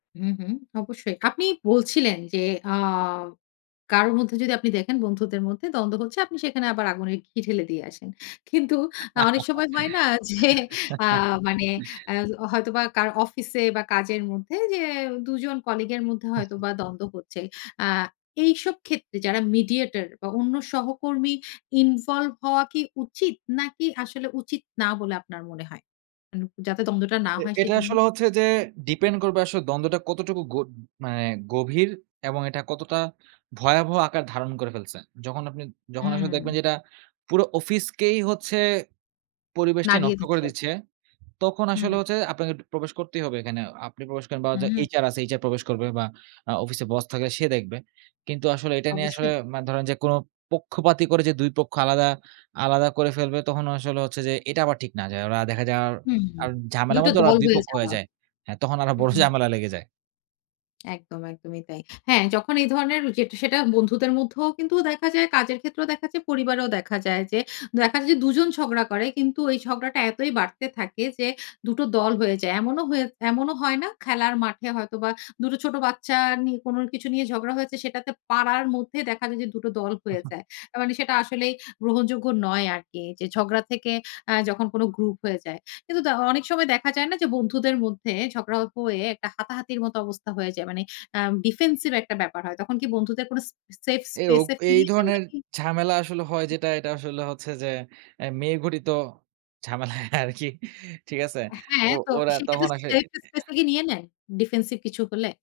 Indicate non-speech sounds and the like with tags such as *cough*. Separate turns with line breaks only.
হুম, হুম। অবশ্যই। আপনি বলছিলেন যে, আ কারো মধ্যে যদি আপনি দেখেন, বন্ধুদের মধ্যে দ্বন্দ্ব হচ্ছে আপনি সেখানে আবার আগুনের ঘি ঢেলে দিয়ে আসেন। কিন্তু আ অনেক সময় হয় না যে আ মানে আ
*giggles*
হয়তো বা কারো অফিস এ বা কাজের মধ্যে যে দুজন কলিগ এর মধ্যে
হু, হু।
হয়তোবা দ্বন্দ্ব হচ্ছে। আ এইসব ক্ষেত্রে, যারা মিডিয়েটর বা অন্য সহকর্মী ইনভলভ হওয়া কি উচিত? নাকি আসলে উচিত না বলে আপনার মনে হয়? উ যাতে দ্বন্দ্বটা না
এ
হয়
এটা
সেজন্য?
আসলে হচ্ছে যে, ডিপেন্ড করবে আসলে দ্বন্দ্বটা কতটুকু গ মানে গভীর এবং এটা কতটা ভয়াবহ আকার ধারণ করে ফেলছে। যখন আপনি, যখন আসলে
হুম।
দেখবেন যে এটা পুরো অফিসেই হচ্ছে পরিবেশটি
নাড়িয়ে,
নষ্ট করে
দিচ্ছে।
দিচ্ছে, তখন
হু,
আসলে
হু।
হচ্ছে আপনাকে একটু প্রবেশ করতেই হবে একখানে। আপনি প্রবেশ করেন বা
হুম।
HR আছে HR প্রবেশ করবে বা আ অফিসে বস থাকবে সে দেখবে। কিন্তু আসলে এটা নিয়ে আসলে
অবশ্যই।
মা ধরেন যে কোন পক্ষপাতি করে যে ২ পক্ষ আলাদা, আলাদা, করে ফেলবে তখন আসলে হচ্ছে যে এটা আবার ঠিক না। যায় ওরা দেখা যায়
হুম, হু।
আর ঝামেলার
দুটো
মধ্যে ওরা
দল
২
হয়ে
পক্ষ হয়ে
যাওয়।
যায়। হ্যা তখন আরো বড়
হুম।
ঝামেলা লেগে যায়।
একদম, একদমই তাই। হ্যাঁ যখন এই ধরনের যে সেটা, বন্ধুদের মধ্যেও কিন্তু দেখা যায়, কাজের ক্ষেত্রেও দেখা যায়, পরিবারেও দেখা যায় যে, দেখা যায় যে দুজন ঝগড়া করে। কিন্তু এই ঝগড়াটা এতই বাড়তে থাকে যে দুটো দল হয়ে যায়। এমন হয়ে এমনও হয় না খেলার মাঠে হয়তো বা দুটো ছোট বাচ্চা নি কোন কিছু নিয়ে ঝগড়া হয়েছে সেটাতে পাড়ার মধ্যে দেখা যায় যে দুটো দল হয়ে
*chuckles*
যায়। আ মানে সেটা আসলেই গ্রহণযোগ্য নয় আরকি। যে ঝগড়া থেকে আ যখন কোন গ্রুপ হয়ে যায়। কিন্তু ত অনেক সময় দেখা যায় না যে বন্ধুদের মধ্যে ঝগড়া অপ হয়ে একটা হাতাহাতির মতো অবস্থা হয়ে যায়। মানে আ ডিফেন্সিভ একটা ব্যাপার হয়। তখন কি বন্ধুদের কোন সে সেফ স্পেস
এউক
এ
এই,
ফিরিয়ে দেন না
ধরনের
কি
ঝামেলা আসলে হয় যেটা এটা আসলে হচ্ছে যে, এ মেয়ে ঘটিত ঝামেলা আরকি ঠিক আছে? তো
হ্যাঁ, তো
ওরা
সেক্ষেত্রে
তখন আসে
সেট স্পেস
*unintelligible*
এ নিয়ে নেন ডিফেন্সিভ কিছু হলে?